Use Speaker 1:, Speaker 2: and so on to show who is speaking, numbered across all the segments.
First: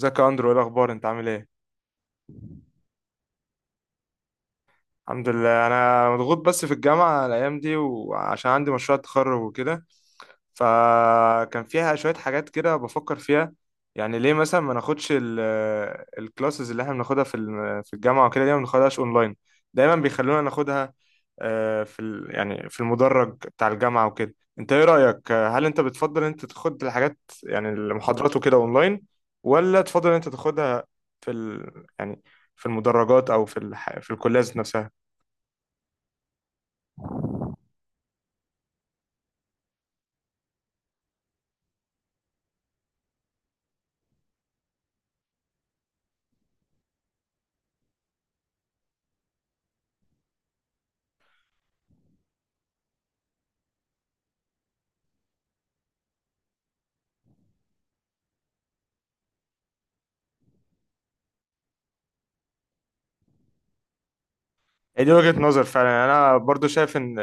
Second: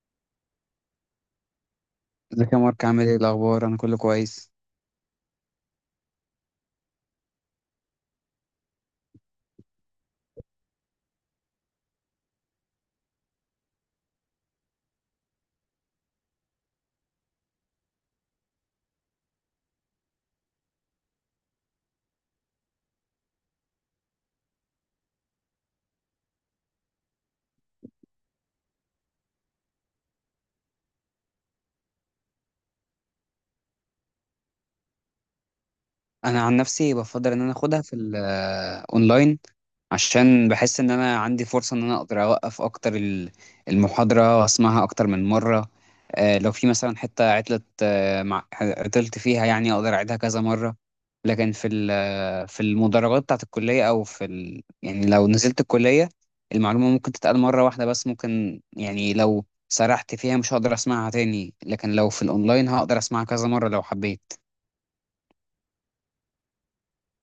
Speaker 1: ازيك يا اندرو؟ ايه الاخبار؟ انت عامل ايه؟
Speaker 2: ازيك يا مارك، عامل ايه الاخبار؟ انا كله كويس.
Speaker 1: الحمد لله، انا مضغوط بس في الجامعه الايام دي، وعشان عندي مشروع تخرج وكده فكان فيها شوية حاجات كده بفكر فيها. يعني ليه مثلا ما ناخدش الكلاسز اللي احنا بناخدها في الجامعة وكده؟ ليه ما بناخدهاش اونلاين؟ دايما بيخلونا ناخدها، يعني في المدرج بتاع الجامعة وكده. انت ايه رأيك؟ هل انت بتفضل انت تاخد الحاجات يعني المحاضرات وكده اونلاين، ولا تفضل انت تاخدها في ال... يعني في المدرجات او في الكلية ذات نفسها؟
Speaker 2: انا عن نفسي بفضل ان اخدها في الاونلاين، عشان بحس ان انا عندي فرصه ان انا اقدر اوقف اكتر المحاضره واسمعها اكتر من مره. لو في مثلا حته عطلت، مع عطلت فيها، يعني اقدر اعيدها كذا مره. لكن في في المدرجات بتاعت الكليه، او في يعني لو نزلت الكليه، المعلومه ممكن تتقال مره واحده بس، ممكن يعني لو سرحت فيها مش هقدر اسمعها تاني، لكن لو في الاونلاين هقدر اسمعها كذا مره لو حبيت.
Speaker 1: هي دي وجهة نظر فعلا. يعني انا برضو شايف ان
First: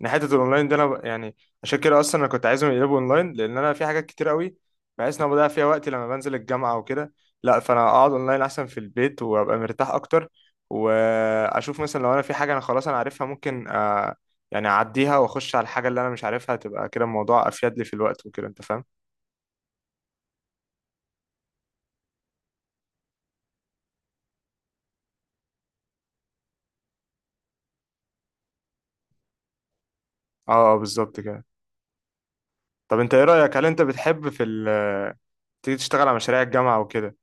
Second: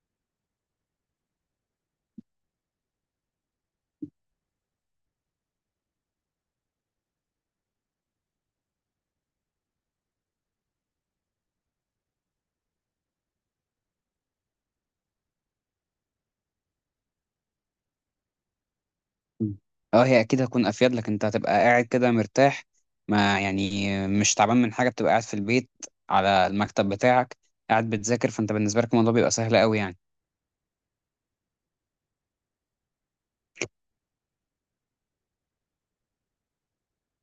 Speaker 1: ان حته الاونلاين دي، انا يعني عشان كده اصلا انا كنت عايزهم يقلبوا اونلاين، لان انا في حاجات كتير قوي بحيث ان انا بضيع فيها وقتي لما بنزل الجامعه وكده. لا فانا اقعد اونلاين احسن في البيت وابقى مرتاح اكتر، واشوف مثلا لو انا في حاجه انا خلاص انا عارفها ممكن يعني اعديها واخش على الحاجه اللي انا مش عارفها. تبقى كده الموضوع افيد لي في الوقت وكده، انت فاهم؟
Speaker 2: مم. اه، هي اكيد هتكون افيد لك، انت هتبقى قاعد كده مرتاح، ما يعني مش تعبان من حاجه، بتبقى قاعد في البيت على المكتب بتاعك قاعد بتذاكر، فانت بالنسبه لك الموضوع بيبقى سهل قوي يعني.
Speaker 1: اه بالظبط كده. طب انت ايه رايك؟ هل انت بتحب تيجي تشتغل على مشاريع الجامعه وكده؟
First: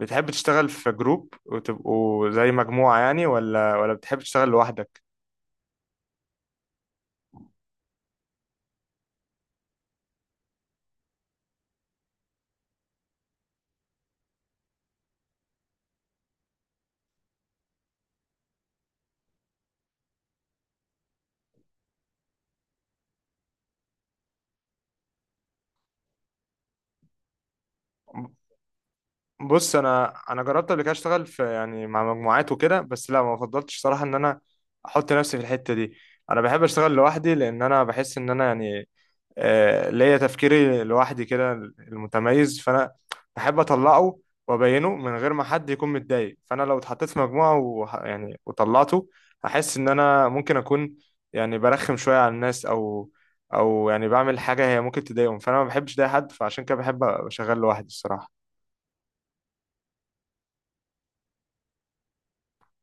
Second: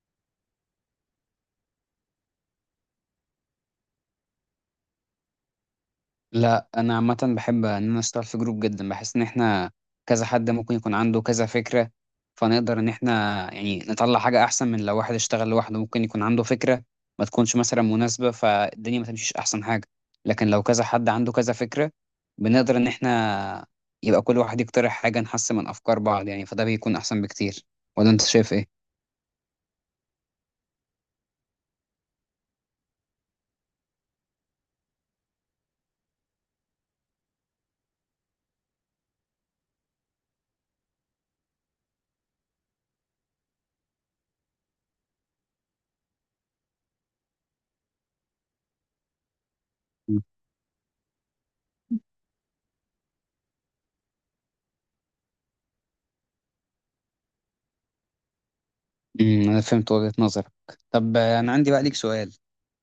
Speaker 1: بتحب تشتغل في جروب وتبقوا زي مجموعة يعني، ولا بتحب تشتغل لوحدك؟
Speaker 2: لا، انا عامه بحب ان انا اشتغل في جروب جدا، بحس ان احنا كذا حد ممكن يكون عنده كذا فكره، فنقدر ان احنا يعني نطلع حاجه احسن. من لو واحد اشتغل لوحده ممكن يكون عنده فكره ما تكونش مثلا مناسبه فالدنيا ما تمشيش احسن حاجه، لكن لو كذا حد عنده كذا فكره بنقدر ان احنا يبقى كل واحد يقترح حاجه نحسن من افكار بعض يعني، فده بيكون احسن بكتير. ولا انت شايف ايه؟
Speaker 1: بص، انا جربت قبل كده اشتغل في، يعني، مع مجموعات وكده، بس لا ما فضلتش صراحة ان انا احط نفسي في الحتة دي. انا بحب اشتغل لوحدي، لان انا بحس ان انا يعني ليا تفكيري لوحدي كده المتميز، فانا بحب اطلعه وابينه من غير ما حد يكون متضايق. فانا لو اتحطيت في مجموعه يعني وطلعته هحس ان انا ممكن اكون يعني برخم شويه على الناس، او او يعني بعمل حاجه هي ممكن تضايقهم، فانا ما بحبش ده حد. فعشان كده بحب ابقى شغال لوحدي الصراحه.
Speaker 2: امم، انا فهمت وجهة نظرك. طب انا عندي بقى ليك سؤال.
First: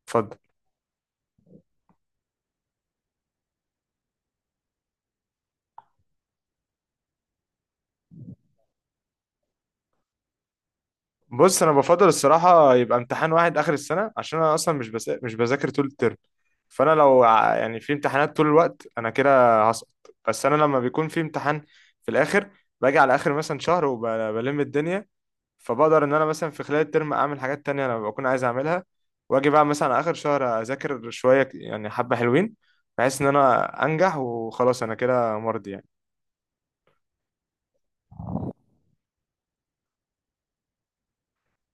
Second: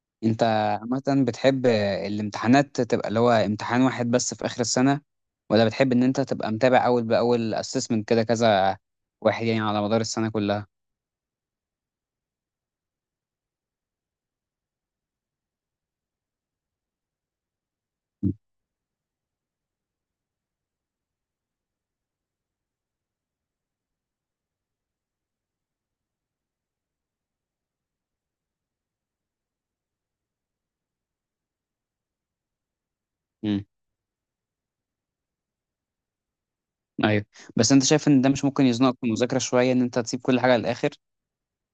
Speaker 1: اتفضل.
Speaker 2: انت عامة بتحب الامتحانات تبقى اللي هو امتحان واحد بس في آخر السنة، ولا بتحب ان انت تبقى متابع اول بأول، assessment كده كذا واحد يعني على مدار السنة كلها؟
Speaker 1: بص، انا بفضل الصراحه يبقى امتحان واحد اخر السنه، عشان انا اصلا مش بذاكر طول الترم. فانا لو يعني في امتحانات طول الوقت، انا كده هسقط. بس انا لما بيكون في امتحان في الاخر، باجي على اخر مثلا شهر وبلم الدنيا، فبقدر ان انا مثلا في خلال الترم اعمل حاجات تانية انا بكون عايز اعملها، واجي بقى مثلا على اخر شهر اذاكر شويه، يعني حبه حلوين، بحيث ان
Speaker 2: امم،
Speaker 1: انا انجح وخلاص. انا كده مرضي يعني.
Speaker 2: ايوه. بس انت شايف ان ده مش ممكن يزنقك في المذاكرة شوية، ان انت تسيب كل حاجة للآخر؟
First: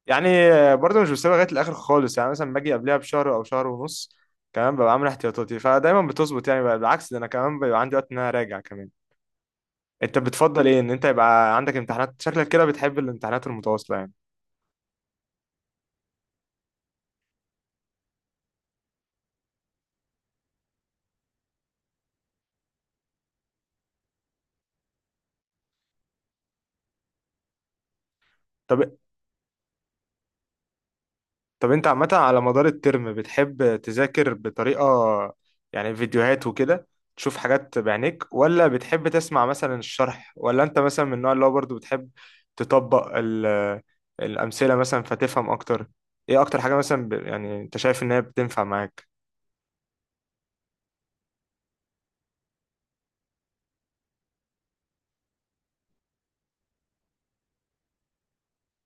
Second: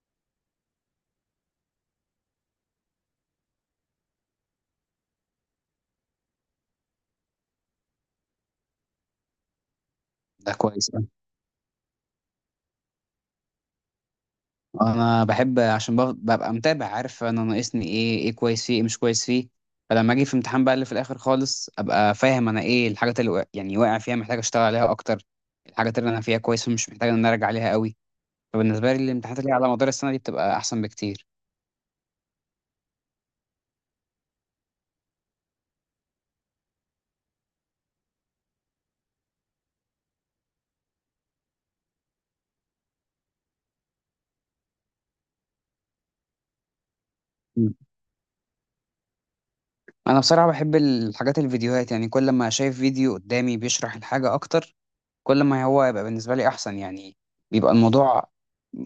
Speaker 1: يعني برضه مش بسيبها لغايه الاخر خالص، يعني مثلا باجي قبلها بشهر او شهر ونص كمان، ببقى عامل احتياطاتي، فدايما بتظبط يعني. بقى بالعكس، ده انا كمان بيبقى عندي وقت ان انا اراجع كمان. انت
Speaker 2: ده
Speaker 1: بتفضل ايه؟ ان
Speaker 2: كويس
Speaker 1: انت
Speaker 2: أوي.
Speaker 1: يبقى عندك امتحانات، شكلك كده بتحب الامتحانات المتواصله يعني؟
Speaker 2: انا بحب عشان ببقى متابع، عارف انا ناقصني ايه، ايه كويس فيه، ايه مش كويس فيه. فلما اجي في امتحان بقى اللي في الآخر خالص، ابقى فاهم انا ايه الحاجات اللي يعني واقع فيها محتاج اشتغل عليها اكتر، الحاجات اللي انا فيها كويس ومش محتاج ان انا ارجع عليها قوي.
Speaker 1: طب
Speaker 2: فبالنسبة لي الامتحانات اللي على مدار السنة دي بتبقى أحسن بكتير.
Speaker 1: طب انت عامة، على مدار الترم بتحب تذاكر بطريقة، يعني، فيديوهات وكده، تشوف حاجات بعينيك، ولا بتحب تسمع مثلا الشرح، ولا انت مثلا من النوع اللي هو برضه بتحب تطبق الأمثلة مثلا فتفهم أكتر؟ ايه أكتر حاجة مثلا يعني
Speaker 2: مم.
Speaker 1: انت شايف ان هي بتنفع معاك؟
Speaker 2: أنا بصراحة بحب الحاجات الفيديوهات، يعني كل ما شايف فيديو قدامي بيشرح الحاجة أكتر، كل ما هو يبقى بالنسبة لي أحسن يعني. بيبقى الموضوع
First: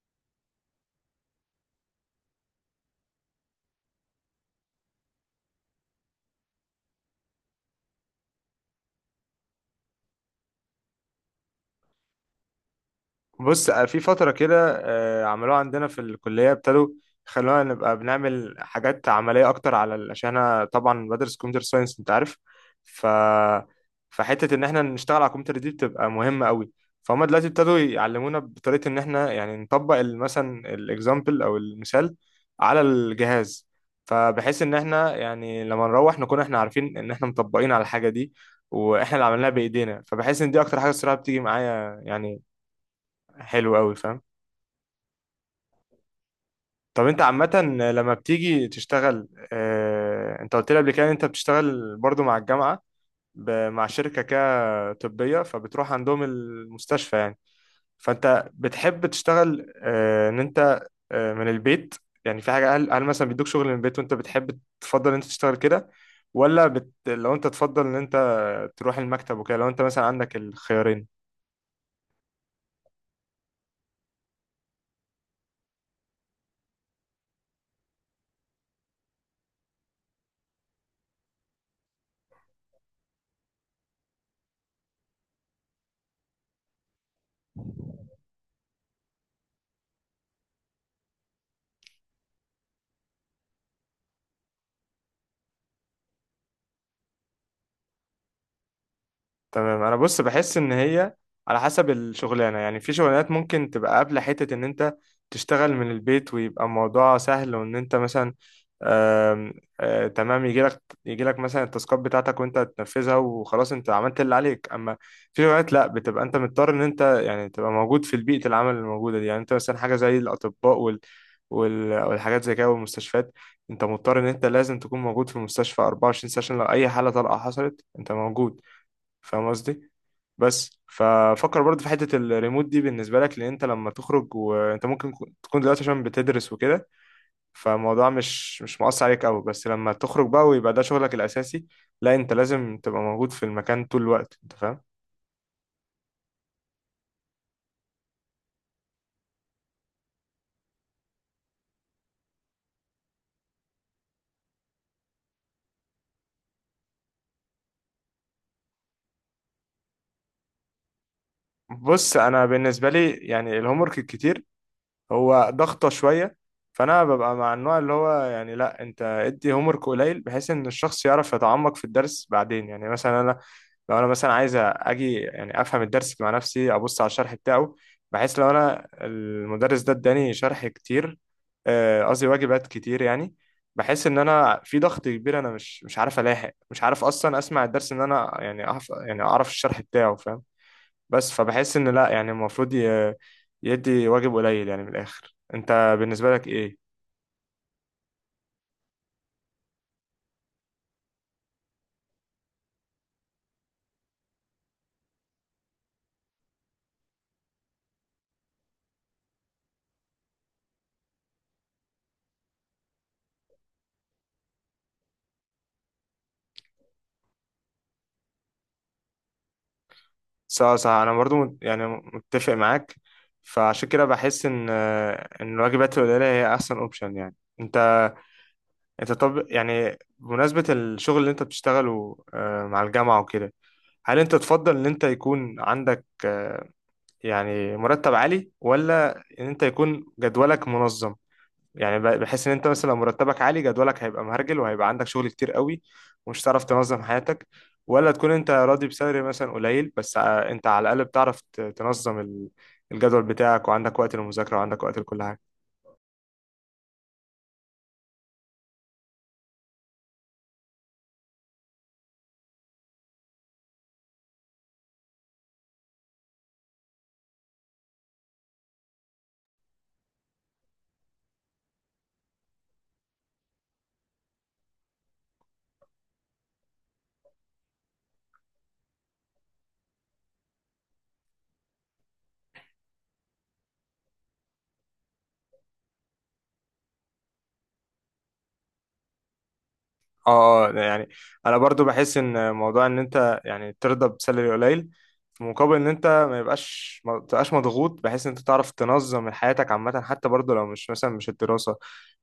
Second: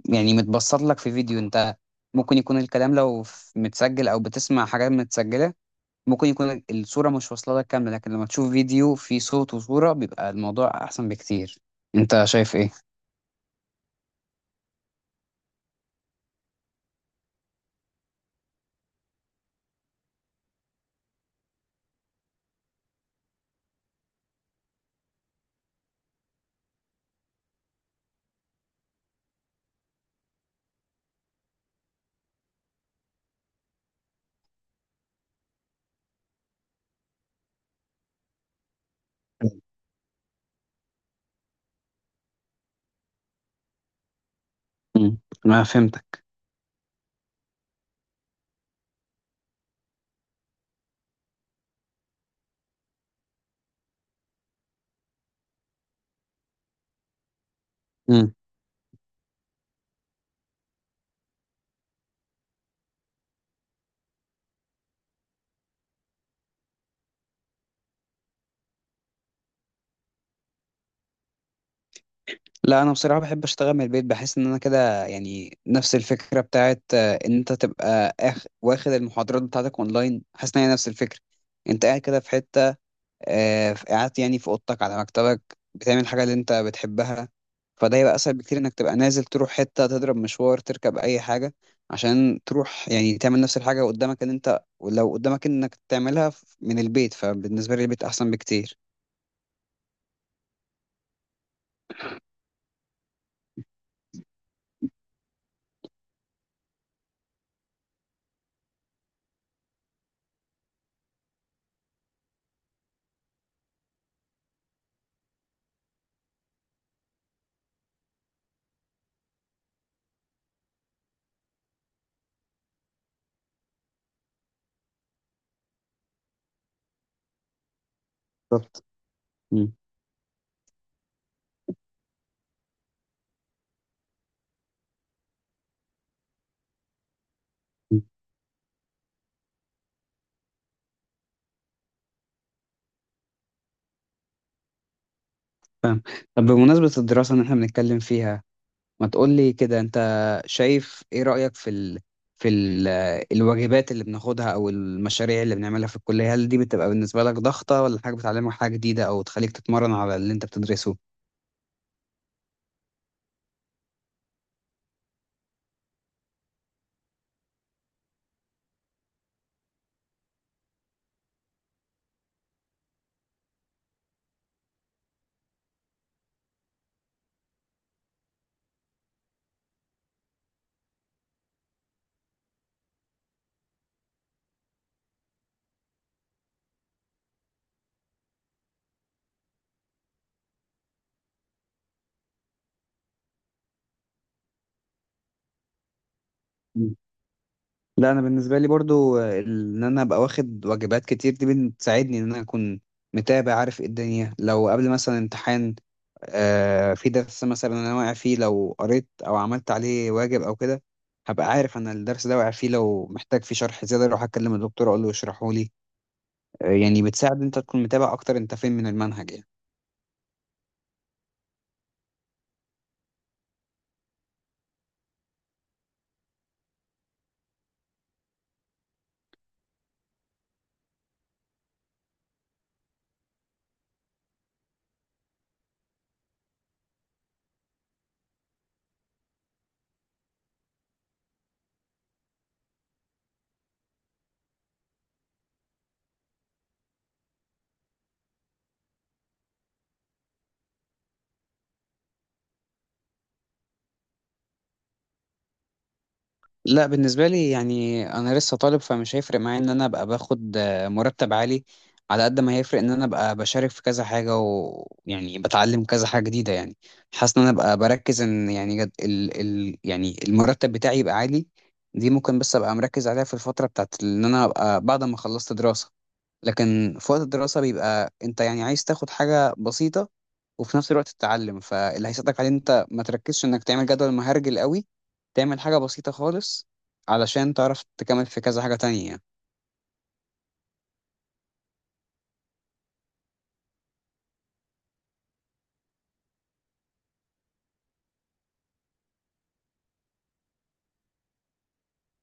Speaker 2: يعني متبسط لك في فيديو. أنت ممكن يكون الكلام لو متسجل أو بتسمع حاجات متسجلة، ممكن يكون الصورة مش واصلة لك كاملة، لكن لما تشوف فيديو فيه صوت وصورة بيبقى الموضوع أحسن بكتير. أنت شايف إيه؟
Speaker 1: بص، في فترة كده عملوها عندنا في الكلية، ابتدوا خلونا نبقى بنعمل حاجات عملية أكتر على عشان أنا طبعا بدرس كمبيوتر ساينس أنت عارف. ف فحتة إن إحنا نشتغل على الكمبيوتر دي بتبقى مهمة قوي. فهم دلوقتي ابتدوا يعلمونا بطريقة إن إحنا يعني نطبق مثلا الإكزامبل أو المثال على الجهاز، فبحيث إن إحنا يعني لما نروح نكون إحنا عارفين إن إحنا مطبقين على الحاجة دي، وإحنا اللي عملناها بإيدينا. فبحس إن دي أكتر حاجة الصراحة بتيجي معايا يعني. حلو قوي، فاهم.
Speaker 2: مم. ما فهمتك.
Speaker 1: طب انت عامة، لما بتيجي تشتغل، انت قلت لي قبل كده ان انت بتشتغل برضو مع الجامعة، مع شركة كده طبية، فبتروح عندهم المستشفى يعني. فانت بتحب تشتغل، ان انت، اه من البيت؟ يعني في حاجة، هل مثلا بيدوك شغل من البيت وانت بتحب تفضل ان انت تشتغل كده، ولا لو انت تفضل ان انت تروح المكتب وكده، لو انت مثلا عندك الخيارين؟
Speaker 2: لا انا بصراحه بحب اشتغل من البيت، بحس ان انا كده يعني نفس الفكره بتاعت ان انت تبقى واخد المحاضرات بتاعتك اونلاين، حاسس ان هي نفس الفكره. انت قاعد كده في حته، قاعد يعني في اوضتك على مكتبك بتعمل حاجه اللي انت بتحبها، فده يبقى اسهل بكتير. انك تبقى نازل تروح حته تضرب مشوار تركب اي حاجه عشان تروح يعني تعمل نفس الحاجه، قدامك ان انت لو قدامك انك تعملها من البيت، فبالنسبه لي البيت احسن بكتير.
Speaker 1: تمام. انا بص بحس ان هي على حسب الشغلانه يعني. في شغلانات ممكن تبقى قابله حته ان انت تشتغل من البيت ويبقى الموضوع سهل، وان انت مثلا، آم، تمام، يجي لك مثلا التاسكات بتاعتك وانت تنفذها وخلاص انت عملت اللي عليك. اما في شغلانات لا، بتبقى انت مضطر ان انت يعني تبقى موجود في البيئه العمل الموجوده دي، يعني انت مثلا حاجه زي الاطباء والحاجات زي كده والمستشفيات. انت مضطر ان انت لازم تكون موجود في المستشفى 24 ساعه، عشان لو اي حاله طارئه حصلت انت موجود.
Speaker 2: بالظبط.
Speaker 1: فاهم
Speaker 2: مم.
Speaker 1: قصدي؟ بس ففكر برضه في حتة الريموت دي بالنسبة لك، لأن أنت لما تخرج، وأنت ممكن تكون دلوقتي عشان بتدرس وكده فالموضوع مش مؤثر عليك أوي، بس لما تخرج بقى ويبقى ده شغلك الأساسي، لا أنت لازم تبقى موجود في المكان طول الوقت، أنت فاهم.
Speaker 2: فاهم. طب بمناسبة الدراسة اللي احنا بنتكلم فيها، ما تقولي كده، انت شايف ايه رأيك في في ال... الواجبات اللي بناخدها او المشاريع اللي بنعملها في الكلية؟ هل دي بتبقى بالنسبة لك ضغطة، ولا حاجة بتعلمك حاجة جديدة او تخليك تتمرن على اللي انت بتدرسه؟
Speaker 1: بص، أنا بالنسبة لي يعني الهومورك الكتير هو ضغطة شوية. فأنا ببقى مع النوع اللي هو يعني، لا أنت ادي هومورك قليل بحيث إن الشخص يعرف يتعمق في الدرس بعدين، يعني مثلا أنا لو أنا مثلا عايز أجي يعني أفهم الدرس مع نفسي أبص على الشرح بتاعه، بحيث لو أنا المدرس ده اداني شرح كتير، قصدي واجبات كتير يعني، بحس إن أنا في ضغط كبير، أنا مش عارف ألاحق، مش عارف أصلا أسمع الدرس إن أنا يعني أعرف يعني أعرف الشرح بتاعه، فاهم؟ بس فبحس ان لا، يعني المفروض يدي واجب قليل يعني. من الاخر، انت بالنسبه لك ايه؟
Speaker 2: مم. لا، انا بالنسبة لي برضو ان انا ابقى واخد واجبات كتير دي بتساعدني ان انا اكون متابع، عارف ايه الدنيا. لو قبل مثلا امتحان، في درس مثلا انا واقع فيه، لو قريت او عملت عليه واجب او كده هبقى عارف انا الدرس ده واقع فيه، لو محتاج فيه شرح زياده اروح اكلم الدكتور اقول له يشرحه لي. يعني بتساعد انت تكون متابع اكتر انت فين من المنهج يعني.
Speaker 1: صح صح، انا برضو يعني متفق معاك، فعشان كده بحس ان الواجبات القليله هي احسن اوبشن يعني. انت، انت طب، يعني بمناسبه الشغل اللي انت بتشتغله مع الجامعه وكده، هل انت تفضل ان انت يكون عندك يعني مرتب عالي، ولا ان انت يكون جدولك منظم؟ يعني بحس ان انت مثلا لو مرتبك عالي جدولك هيبقى مهرجل، وهيبقى عندك شغل كتير قوي ومش هتعرف تنظم حياتك، ولا تكون انت راضي بسالري مثلا قليل بس، انت على الاقل بتعرف تنظم الجدول بتاعك، وعندك وقت للمذاكرة، وعندك وقت لكل حاجة.
Speaker 2: لا بالنسبة لي يعني أنا لسه طالب، فمش هيفرق معايا إن أنا أبقى باخد مرتب عالي على قد ما هيفرق إن أنا أبقى بشارك في كذا حاجة، ويعني بتعلم كذا حاجة جديدة يعني. حاسس إن أنا أبقى بركز إن يعني جد ال يعني المرتب بتاعي يبقى عالي، دي ممكن بس أبقى مركز عليها في الفترة بتاعت إن أنا أبقى بعد ما خلصت دراسة. لكن في وقت الدراسة بيبقى انت يعني عايز تاخد حاجة بسيطة وفي نفس الوقت تتعلم، فاللي هيساعدك عليه انت ما تركزش انك تعمل جدول مهرجل قوي، تعمل حاجة بسيطة خالص علشان تعرف تكمل في كذا حاجة تانية.
Speaker 1: اه ده يعني، انا برضو بحس ان موضوع ان انت يعني ترضى بسالري قليل في مقابل ان انت ما تبقاش مضغوط بحيث ان انت تعرف تنظم من حياتك عامه، حتى برضو لو مش مثلا مش الدراسه،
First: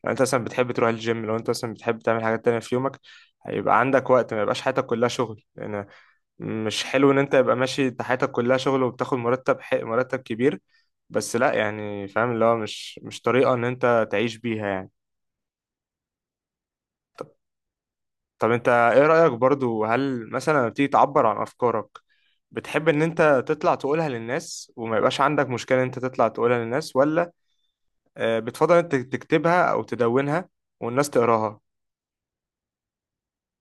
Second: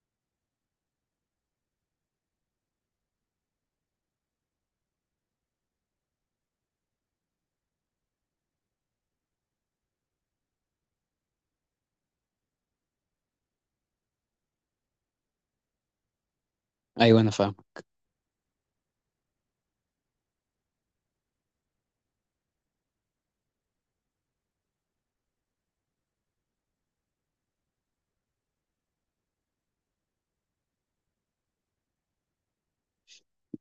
Speaker 1: لو انت مثلا بتحب تروح الجيم، لو انت مثلا بتحب تعمل حاجات تانية في يومك هيبقى عندك وقت، ما يبقاش حياتك كلها شغل. لان مش حلو ان انت يبقى ماشي انت حياتك كلها شغل وبتاخد مرتب حق مرتب كبير، بس لا يعني، فاهم، اللي هو مش طريقه ان انت تعيش بيها يعني.
Speaker 2: ايوه انا فاهم.
Speaker 1: طب انت ايه رأيك برضو، هل مثلا لما بتيجي تعبر عن افكارك بتحب ان انت تطلع تقولها للناس وما يبقاش عندك مشكلة ان انت تطلع تقولها للناس، ولا بتفضل انت تكتبها او تدونها والناس تقراها؟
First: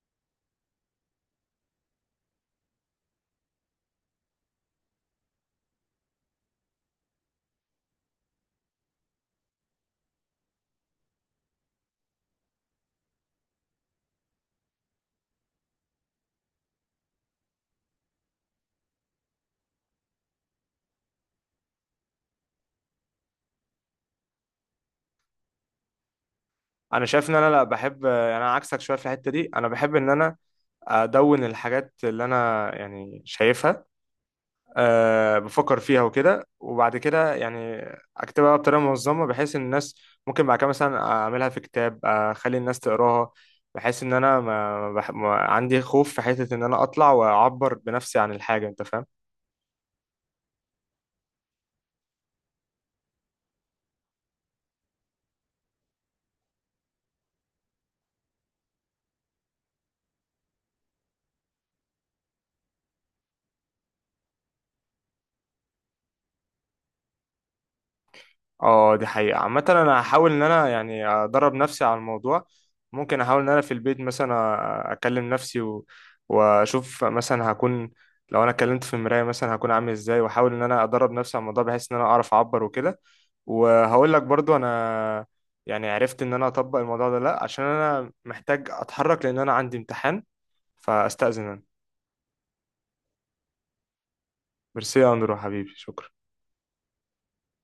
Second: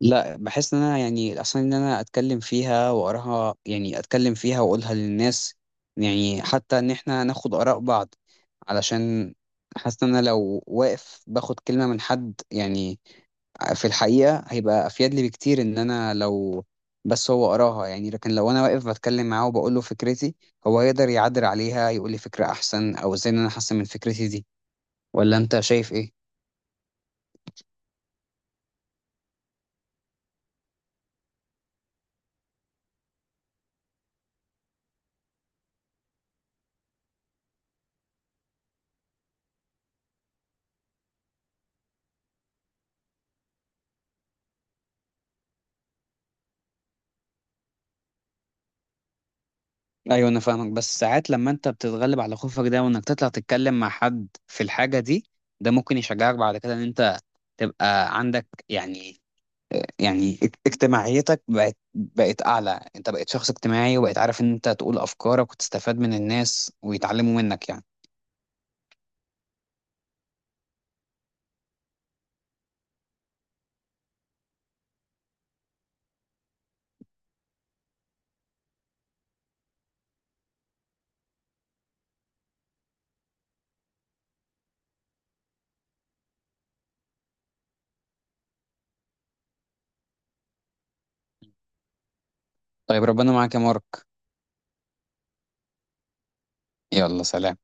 Speaker 2: لا، بحس ان انا يعني اصلا ان انا اتكلم فيها واقراها، يعني اتكلم فيها واقولها للناس، يعني حتى ان احنا ناخد اراء بعض، علشان حاسس ان انا لو واقف باخد كلمة من حد يعني، في الحقيقة هيبقى أفيد لي بكتير إن أنا لو بس هو قراها يعني، لكن لو أنا واقف بتكلم معاه وبقول له فكرتي، هو هيقدر يعدل عليها يقول لي فكرة أحسن، أو إزاي إن أنا أحسن من فكرتي دي. ولا أنت شايف إيه؟
Speaker 1: انا شايف ان انا لا، بحب، انا عكسك شوية في الحتة دي. انا بحب ان انا ادون الحاجات اللي انا يعني شايفها، أه بفكر فيها وكده، وبعد كده يعني اكتبها بطريقه منظمه بحيث ان الناس ممكن بعد كده مثلا اعملها في كتاب اخلي الناس تقراها، بحيث ان انا ما عندي خوف في حته ان انا اطلع واعبر بنفسي عن الحاجه، انت فاهم.
Speaker 2: أيوه أنا فاهمك، بس ساعات لما أنت بتتغلب على خوفك ده وإنك تطلع تتكلم مع حد في الحاجة دي، ده ممكن يشجعك بعد كده إن أنت تبقى عندك يعني، يعني اجتماعيتك بقت أعلى. أنت بقيت شخص اجتماعي وبقيت عارف إن أنت تقول أفكارك وتستفاد من الناس ويتعلموا منك يعني.
Speaker 1: اه، دي حقيقة عامة. انا هحاول ان انا يعني ادرب نفسي على الموضوع. ممكن احاول ان انا في البيت مثلا اكلم نفسي واشوف مثلا هكون، لو انا اتكلمت في المراية مثلا هكون عامل ازاي، واحاول ان انا ادرب نفسي على الموضوع بحيث ان انا اعرف اعبر وكده. وهقول لك برضو انا يعني عرفت ان انا اطبق الموضوع ده. لا عشان انا محتاج اتحرك، لان انا عندي امتحان، فاستأذن انا.
Speaker 2: طيب ربنا معاك يا مارك.
Speaker 1: ميرسي يا اندرو حبيبي، شكرا.
Speaker 2: يلا سلام.